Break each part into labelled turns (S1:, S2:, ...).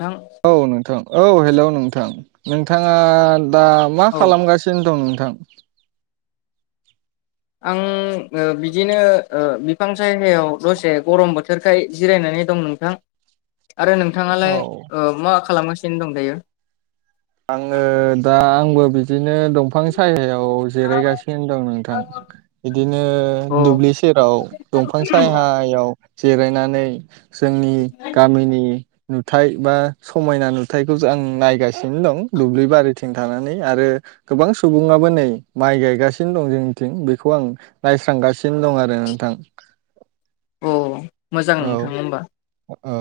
S1: नोंथां
S2: औ नोंथां औ हेलौ नोंथां नोंथाङा दा मा
S1: औ
S2: खालामगासिनो दं नोंथां
S1: आं ओ बिदिनो ओ। बिफां सायनायायाव दसे गरम बोथोरखाय जिरायनानै दं नोंथां। आरो
S2: औ
S1: नोंथाङालाय ओ मा खालामगासिनो दं दायो
S2: आङो दा आंबो बिदिनो दंफां सायायाव जिरायगासिनो दं नोंथां।
S1: अ
S2: बिदिनो दुब्लि सेराव दंफां साहायाव। जिरायनानै जोंनि गामिनि। नुथाय बा समायना नुथायखौसो आं नायगासिनो। नो दं दुब्लि बारिथिं थानानै आरो। गोबां सुबुङाबो नै माइ गायगासिनो दं जोंनिथिं बेखौ आं नायस्रांगासिनो दं आरो नोंथां।
S1: अ मोजां
S2: औ
S1: नोंथां होमबा।
S2: औ औ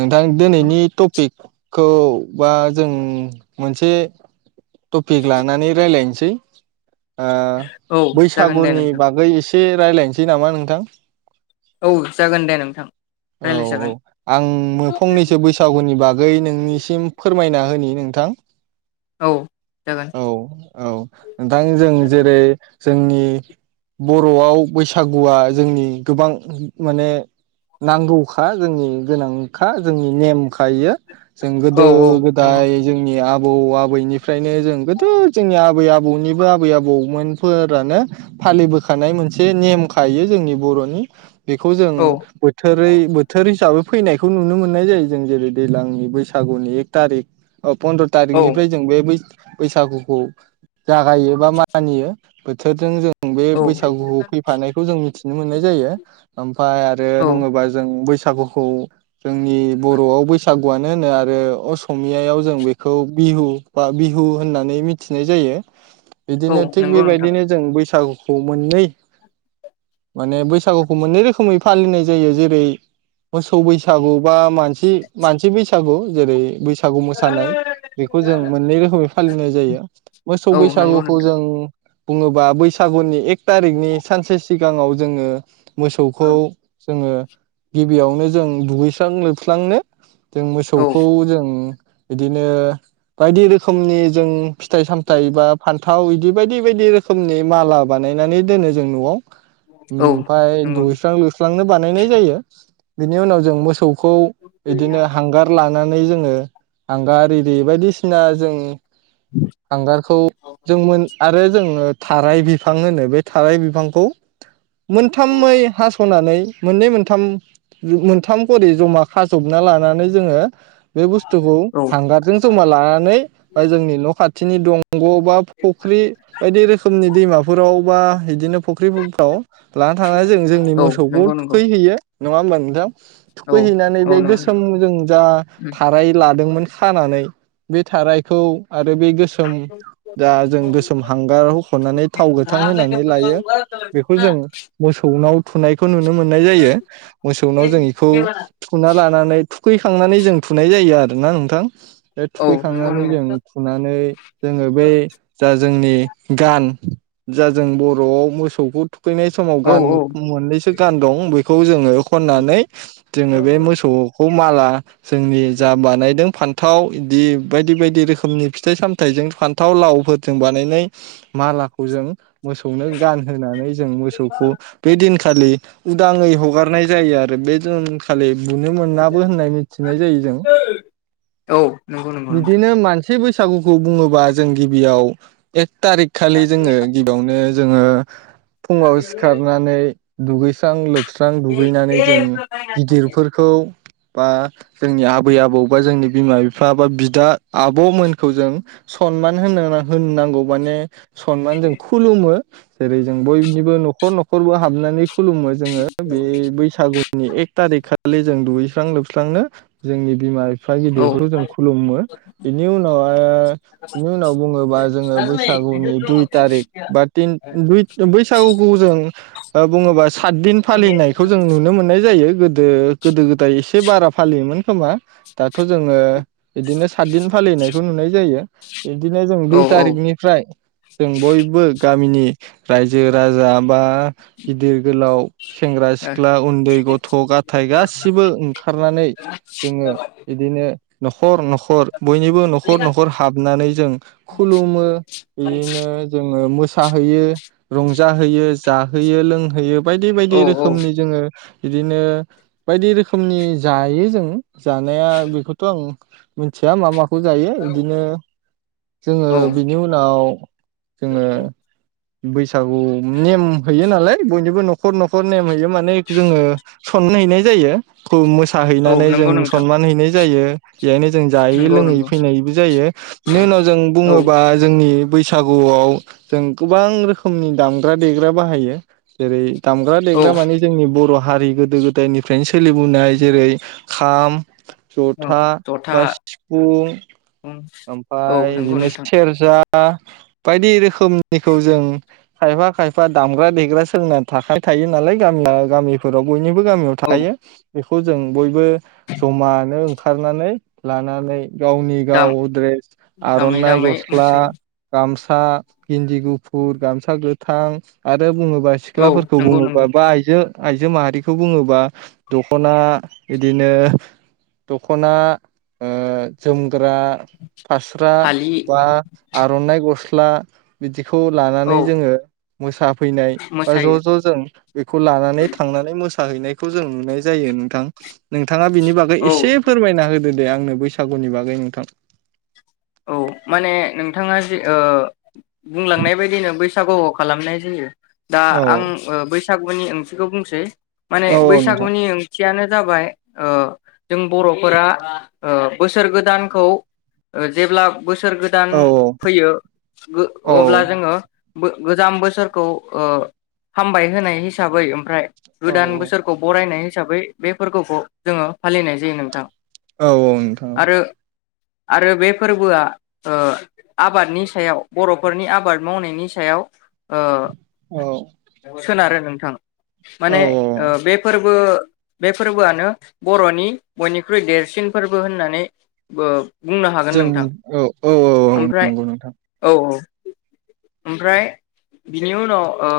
S2: नोंथां दिनैनि टपिकखौ बा। जों मोनसे टपिक लानानै रायलायनोसै आ
S1: औ जागोन दे
S2: बैसागुनि
S1: नोंथां
S2: बागै एसे रायलायनोसै नामा नोंथां।
S1: औ जागोन दे नों
S2: औ औ आं फंनैसो बैसागुनि बागै नोंनिसिम फोरमायना। होनि नोंथां।
S1: औ
S2: औ
S1: [inaudible]
S2: औ नोंथां जों जेरै जोंनि। बर'आव बैसागुआ जोंनि गोबां माने। नांगौखा जोंनि गोनांखा जोंनि नेमखा इयो जों
S1: औ
S2: गोदो
S1: औ
S2: गो।
S1: नंगौ
S2: जोंनि आबौ आबैनिफ्रायनो जों गोदो जोंनि आबै आबौनिबो आबै आबौमोन। फोरानो फालिबोखानाय मोनसे नेम खायो जोंनि बर'नि बेखौ जों।
S1: औ
S2: बोथोरै बोथोर हिसाबै फैनायखौ नुनो मोननाय जायो जों जेरै दैज्लांनि बैसागुनि एक थारिक। ओ पन्द्र'
S1: औ
S2: थारिखनिफ्राय जों बेै बैसागुखौ जागायो बा मानियो। बोथोरजों जों बे
S1: औ
S2: बैसागु फैफानायखौ जों मिथिनो मोननाय जायो। ओमफाय आरो
S1: औ
S2: बुङोबा जों बैसागुखौ। जोंनि बर'आव बैसागुआनो होनो आरो अस अमियायाव जों बेखौ बिहु बा बिहु होननानै मिथिनाय जायो।
S1: औ
S2: बिदिनो थिग
S1: नंगौ नोंथां
S2: बेबायदिनो जों बैसागुखौ मोननै माने बैसागुखौ मोननै रोखोमै फालिनाय जायो जेरै मोसौ बैसागु बा मानसि मानसि बैसागु जेरै। बैसागु मोसानाय बेखौ जों मोननै रोखोमनि फालिनाय जायो मोसौ
S1: औ नंगौ
S2: बैसागुखौ
S1: नोंथां
S2: जों बुङोबा बैसागुनि एक थारिकनि सानसे सिगाङाव जोङो मोसौखौ जोङो गिबियावनो जों दुगैस्रां लोबस्रांनो जों
S1: औ
S2: मोसौखौ जों बिदिनो बायदि रोखोमनि जों फिथाइ सामथायाइ बा फान्थाव बिदि बायदि बायदि रोखोमनि माला बानायनानै दोनो जों न'आव
S1: औ
S2: ओमफाय
S1: नंगौ
S2: दुइस्रां लुस्रांनो बानायनाय जायो बेनि उनाव जों मोसौ खौ बिदिनो हांगार लानानै जोङो हांगार इरि बायदिसिना जों हांगारखौ जों मोन आरो जोङो थाराय बिफां होनो बे थाराय बिफांखौ मोनथामै हास'नानै मोननै मोनथाम मोनथाम खरि जमा खाज'बना लानानै जोङो बे बुस्थुखौ
S1: औ
S2: हांगारजों जमा लानानै बा जोंनि न' खाथिनि दंग' बा फख्रि बायदि रोखोमनि दैमाफोराव बा बिदिनो फख्रिफ्राव लाना थांनानै जों जोंनि
S1: औ
S2: मोसौखौ
S1: नंगौ नंगौ
S2: थुखैहैयो। नङा होमबा नोंथां!
S1: औ
S2: थुखैहैनानै
S1: औ
S2: बे
S1: नंगौ
S2: गोसोमजों जा थाराय लादोंमोन खानानै बे थारायखौ आरो बे गोसोम दा जों गोसोम हांगार होख'नानै थाव गोथां होनानै लायो बेखौ जों मोसौनाव थुनायखौ नुनो मोननाय जायो मोसौनाव जों इखौ थुना लानानै थुखैखांनानै जों थुनाय जायो आरोना नोंथां। बे
S1: औ नंगौ
S2: थुखैखांनानै
S1: नंगौ
S2: जों थुनानै जोङो बै जा जोंनि गान जा जों बर'आव मोसौखौ थुखैनाय समाव
S1: औ
S2: गान
S1: औ
S2: मोननैसो गान दं बेखौ जोङो खननानै जोङो बे मोसौखौ माला जोंनि जा बानायदों फान्थाव बिदि बायदि बायदि रोखोमनि फिथाइ सामथाइजों फान्थाव लावफोरजों बानायनाय मालाखौ जों मोसौनो गानहोनानै जों मोसौखौ बे दिनखालि उदाङै हगारनाय जायो आरो बे दिनखालि बुनो मोननाबो होननाय मिथिनाय जायो जों
S1: औ नंगौ नंगौ नंगौ नोंथां।
S2: बिदिनो मानसि बैसागुखौ बुङोबा जों गिबियाव एक थारिक खालि जोङो गि बियावनो जोङो फुङाव सिखारनानै दुगैस्रां लोब स्रां दुगैनानै जों गिदिरफोरखौ बा जोंनि आ बै आबौ बा जोंनि बिमा बिफा बा बिदा आब'मोनखौ जों सनमान होनो होननांगौ माने सनमान जों खुलुमो जेरै जों बयनिबो न'खर न'खरबो हाबनानै खुलुमो। जोङो बे बैसागुनि एक थारिख खालि जों दुगैस्रां लोबस्रांनो जोंनि बिमा बिफा
S1: औ
S2: गिदिरफोरखौ जों खुलुमो बिनि उनाव आरो बिनि उनाव बुङोबा जोङो बैसागुनि दुइ थारिख बा तिन बै बैसागुखौ जों ओ बुङोबा सात दिन फालिनायखौ जों नुनो मोननाय जायो गोदो गोदो गोदाय एसे बारा फालियोमोन। समा दाथ' जोङो बिदिनो सातदिन फालिनायखौ नुनाय जायो। बिदिनो जों
S1: औ
S2: दुइ
S1: औ
S2: थारिखनिफ्राय जों बयबो गामिनि रायजो राजा बा गिदिर गोलाव सेंग्रा सिख्ला उन्दै गथ' गथाय गासिबो ओंखारनानै ङ बिदिनो न'खर न'खर बयनिबो न'खर न'खर हाबनानै जों खुलुमो बिदिनो जोङो मोसा होयो रंजाहोयो जाहोयो लोनहोयो बायदि-बायदि
S1: औ
S2: रोखोमनि जोङो बिदिनो बायदि रोखोमनि जायो जों जानाया बेखौथ' आं मिथिया मा माखौ जायो इदिनो जोङो
S1: औ
S2: बिनि उनाव जोङो बैसागु नेम होयो नालाय बयनिबो न'ख न'खर-न'खर नेम हैयो माने जोङो सन [unintelligible] हैनाय जायो
S1: औ
S2: मोसाहैनानै जों
S1: नंगौ नोंथां
S2: मान हैनाय जायो इहायनो जों
S1: नंगौ
S2: जायै-लोङै
S1: नंगौ
S2: फैनायबो जायो इनि उनाव जों
S1: औ
S2: बुङोबा जोंनि बैस [unintelligible] सागुआव जों गोबां रोखोमनि दामग्रा देग्रा बाहायो जेरै दामग्रा
S1: औ
S2: देग्रा मानि जोंनि बर' हारि गोदो गोदायनिफ्रायनो सोलिबोनाय जेरै खाम
S1: औ
S2: जथा
S1: जथा
S2: बा सिफुं
S1: औ
S2: ओमफाय
S1: नंगौ
S2: बिदिनो
S1: नोंथां
S2: सेरजा बायदि रोखोमनिखौ जों खायफा खायफा दामग्रा देग्रा सोलोंना थाखा [unintelligible] थायो नालाय गामिया [unintelligible] गामि फोराव बयनिबो गामियाव
S1: औ
S2: थाखायो बेखौ जों बयबो जमानो ओंखारनानै लानानै गावनि
S1: दाम
S2: गाव द्रेस
S1: दामै
S2: आर'नाइ
S1: दामै
S2: गस्ला
S1: मोसायो
S2: गामसा गिन्दि गुफुर गामसा गोथां आरो बुङोबा
S1: औ
S2: सिख्लाफोरखौ
S1: नंगौ नंगौ
S2: बुङोबा बा आइजो आइजो माहारिखौ बुङोबा दख'ना इदिनो दख'ना ओ जोमग्रा फास्रा
S1: फालि
S2: बा आर'नाइ गस्ला बिदिखौ
S1: औ
S2: लानानै जोङो मोसाफैनाय बा ज'
S1: मोसायो
S2: ज' जों बेखौ लानानै थांनानै मोसाहैनायखौ जों नुनाय जायो नोंथां नोंथाङा बिनि बागै
S1: औ
S2: एसे फोरमायना होदो दे आंनो बैसागुनि बागै नोंथां
S1: औ माने नोंथाङा जे ओ बुंलांनाय बायदिनो बैसागुआव खालामनाय जायो दा
S2: औ
S1: आं ओ बैसागुनि ओंथिखौ बुंसै माने
S2: औ औ नोंथां
S1: बैसागुनि ओं थियानो जाबाय ओ जों बर'फोरा ओ बोसोर गोदानखौ ओ जेब्ला बोसोर गोदान
S2: औ
S1: फैयो गो
S2: औ
S1: अब्ला जोङो बो गोजाम बोसोरखौ ओ हामबाय होनाय हिसाबै ओमफ्राय
S2: औ
S1: गोदान बोसोरखौ बरायनाय हिसाबै बे फोरबोखौ जोङो फालिनाय जायो नोंथां
S2: औ औ नोंथां औ
S1: आरो आरो बे फोरबोआ ओ आबादनि सायाव बर'फोरनि आबाद मावनायनि सायाव ओ
S2: औ
S1: सोनारो नोंथां
S2: औ
S1: माने ओ
S2: औ
S1: बे फोरबो बे फोरबोआनो बर'नि बयनिख्रुइ देरसिन फोरबो होननानै बो बुंनो हागोन
S2: जों
S1: नोंथां
S2: औ औ औ
S1: ओमफ्राय
S2: नंगौ नोंथां
S1: औ औ ओमफ्राय बिनि उनाव ओ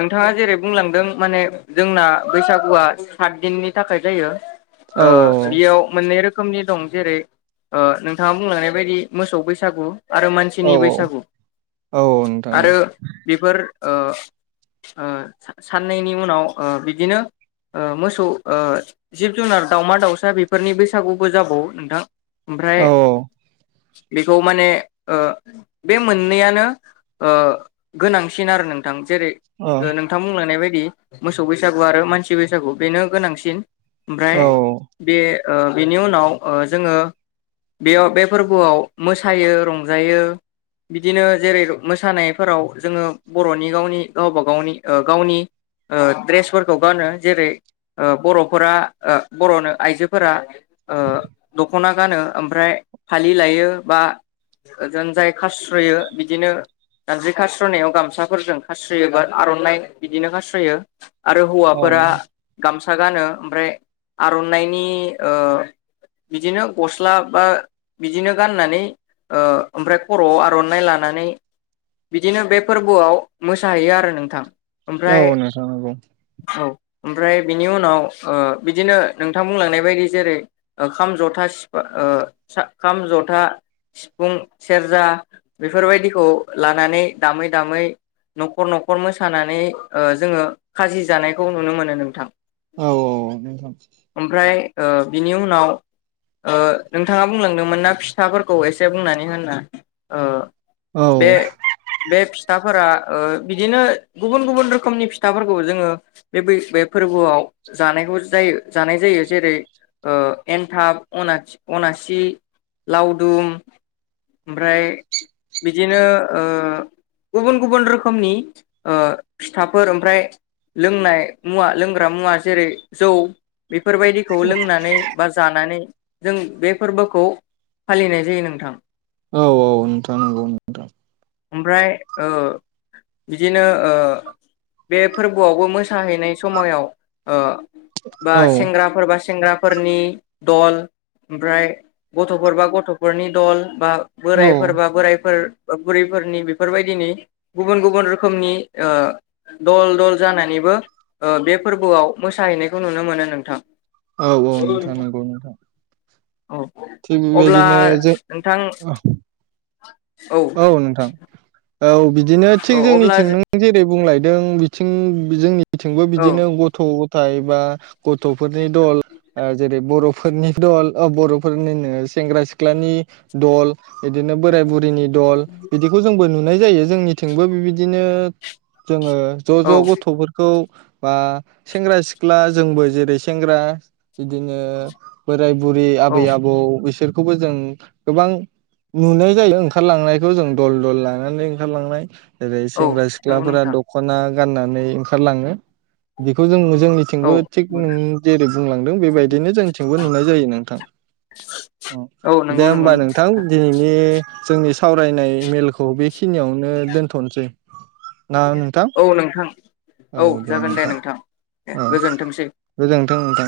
S1: नोंथाङा जेरै बुंलांदों माने जोंना बैसागुआ सात दिननि थाखाय जायो
S2: औ
S1: ओ बेयाव मोननै रोखोमनि दं जेरै ओ नोंथाङा बुंलांनाय बायदि मोसौ बैसागु आरो
S2: औ
S1: मानसिनि बैसागु
S2: औ नोंथां औ
S1: आरो बेफोर ओ ओ सा साननैनि उनाव ओ बिदिनो ओ मोसौ ओ जिब- जुनार दाउमा -दाउसा बेफोरनि बैसागुबो जाबावो नोंथां ओमफ्राय
S2: औ औ
S1: बेखौ माने ओ बे मोननैयानो ओ गोनांसिन आरो नोंथां जेरै
S2: औ
S1: नोंथां बुंलायनाय मोसौ बैसागु मानसि बैसागु बेनो गोनांसिन ओमफ्राय
S2: औ
S1: बे ओ बेनि उनाव जोङो बेयाव बे फोरबोआव मोसायो, रंजायो बिदिनो जेरै मोसानायफोराव जोङो बर'नि गावनि गावबा- गावनि -गावनि ओ ड्रेसफोरखौ गानो जेरै ओ बरफोरा- बरनो आइजोफोरा ओ दखना गानो ओमफ्राय फालि लायो बा ओजों जाय खास्रयो बिदिनो जानजाय खास्रनायाव गामसाफोरजों खारास्रयोबा आरनाइ बिदिनो खास्रयो। आरो
S2: औ
S1: हौवाफोरा गामसा गानो ओमफ्राय आरनाइनि ओ बिदिनो गस्ला बा बिदिनो गाननानै ओ ओमफ्राय खरआव आरनाइ लानानै बिदिनो बे फोरबोआव मोसाहैयो आरो नोंथां। ओमफ्राय
S2: औ नोंथां औ।
S1: औ ओमफ्राय बिनि उनाव ओ बिदिनो नोंथां बुंलांनाय बायदि जेरै- ओ खाम, जथा सिफुं, ओ खाम, जथा सिफुं सेरजा बेफोरबायदिखौ लानानै दामै- दामै नखर- नखर‌ मोसानानै ओ जोङो खाजि जानायखौ नुनो मोनो नोंथां।
S2: औ औ नोंथाङा
S1: ओमफ्राय ओ बिनि उनाव ओ नोंथाङा बुंलांदोंमोन ना फिथाफोरखौ एसे बुंनानै हो होनना ओ
S2: औ
S1: बे बे फिथाफोरा ओ बिदिनो गुबुन- गुबुन रोखोमनि फिथाफोरखौ जोङो बे -बै बे- फोरबोआव जानायखौ जायो जानाय जायो जेरै ओ एनथाब, अनाथि, अनासि, लावदुम ओमफ्राय बिदिनो ओ गुबुन-गुबुन रोखोमनि ओ फिथाफोर ओमफ्राय लोंनाय मुवा लोंग्रा मुवा जेरै, जौ, बेफोरबायदि खौ लोंनानै बा जानानै जों बे फोरबोखौ फालिनाय जायो नोंथां।
S2: औ औ नोंथां नंगौ नोंथां।
S1: ओमफ्राय ओ बिदिनो ओ बे फोरबोआवबो मोसाहैनाय समयाव ओ बा
S2: औ
S1: सेंग्राफोर बा सेंग्रा फोरनि दल, ओमफ्राय गथफोर बा गथफोरनि दल, बा
S2: औ
S1: बोरायफोरबा बोरायफोर- बा बुरैफोरनि बेफोरबायदिनि गुबुन, गुबुन रोखोमनि औ दल, दल जानानैबो बे फोरबोआव मोसाहैनायखौ नुनो मोनो नोंथां।
S2: औ औ नोंथां नंगौ नोंथां।
S1: औ
S2: थिग
S1: अब्ला
S2: बेबायदिनो जों
S1: नोंथां औ
S2: नोंथां औ बिदिनो थिग
S1: औ अब्ला
S2: जोंनिथिं नों जेरै बुंलायदों बिथिं जोंनि बिथिंबो
S1: औ
S2: बिदिनो गथ गथाय बा गथफोरनि दल ओ जेरै बर फोरनि दल ओ बरफोरनि नो सेंग्रा-सिख्लानि दल बिदिनो बोराय बुरिनि दल बिदिखौ जोंबो नुनाय जायो जोंनिथिंबो बिबिदिनो जोङो ज,
S1: औ
S2: ज गथफोरखौ बा सेंग्रा सिख्ला जोंबो जेरै सेंग्रा बिदिनो बोराय बुरै आबै
S1: औ
S2: आबौ बिसोरखौबो जों गोबां नुनाय जायो ओं ओंखारलांनायखौ जों दल दल लानानै ओंखारलांनाय जेरै
S1: औ
S2: सेंग्रा
S1: नंगौ
S2: सिख्लाफोरा
S1: नोंथां
S2: दखना गाननानै ओंखारलाङो बेखौ जों जोंनिथिं
S1: औ
S2: थिंबो थिग नों जेरै बुंलांदों बेबायदिनो जोंथिंबो नुनाय जायो नोंथां।
S1: औ नंगौ
S2: दे
S1: नंगौ
S2: होमबा नोंथां दिनैनि जोंनि सावरायनाय मेलखौ बेखिनियावनो दोनथनोसै। ना नोंथां
S1: औ नोंथां औ जागोन दे नोंथां दे
S2: औ
S1: गोजोनथोंसै।
S2: गोजोनथों नोंथां।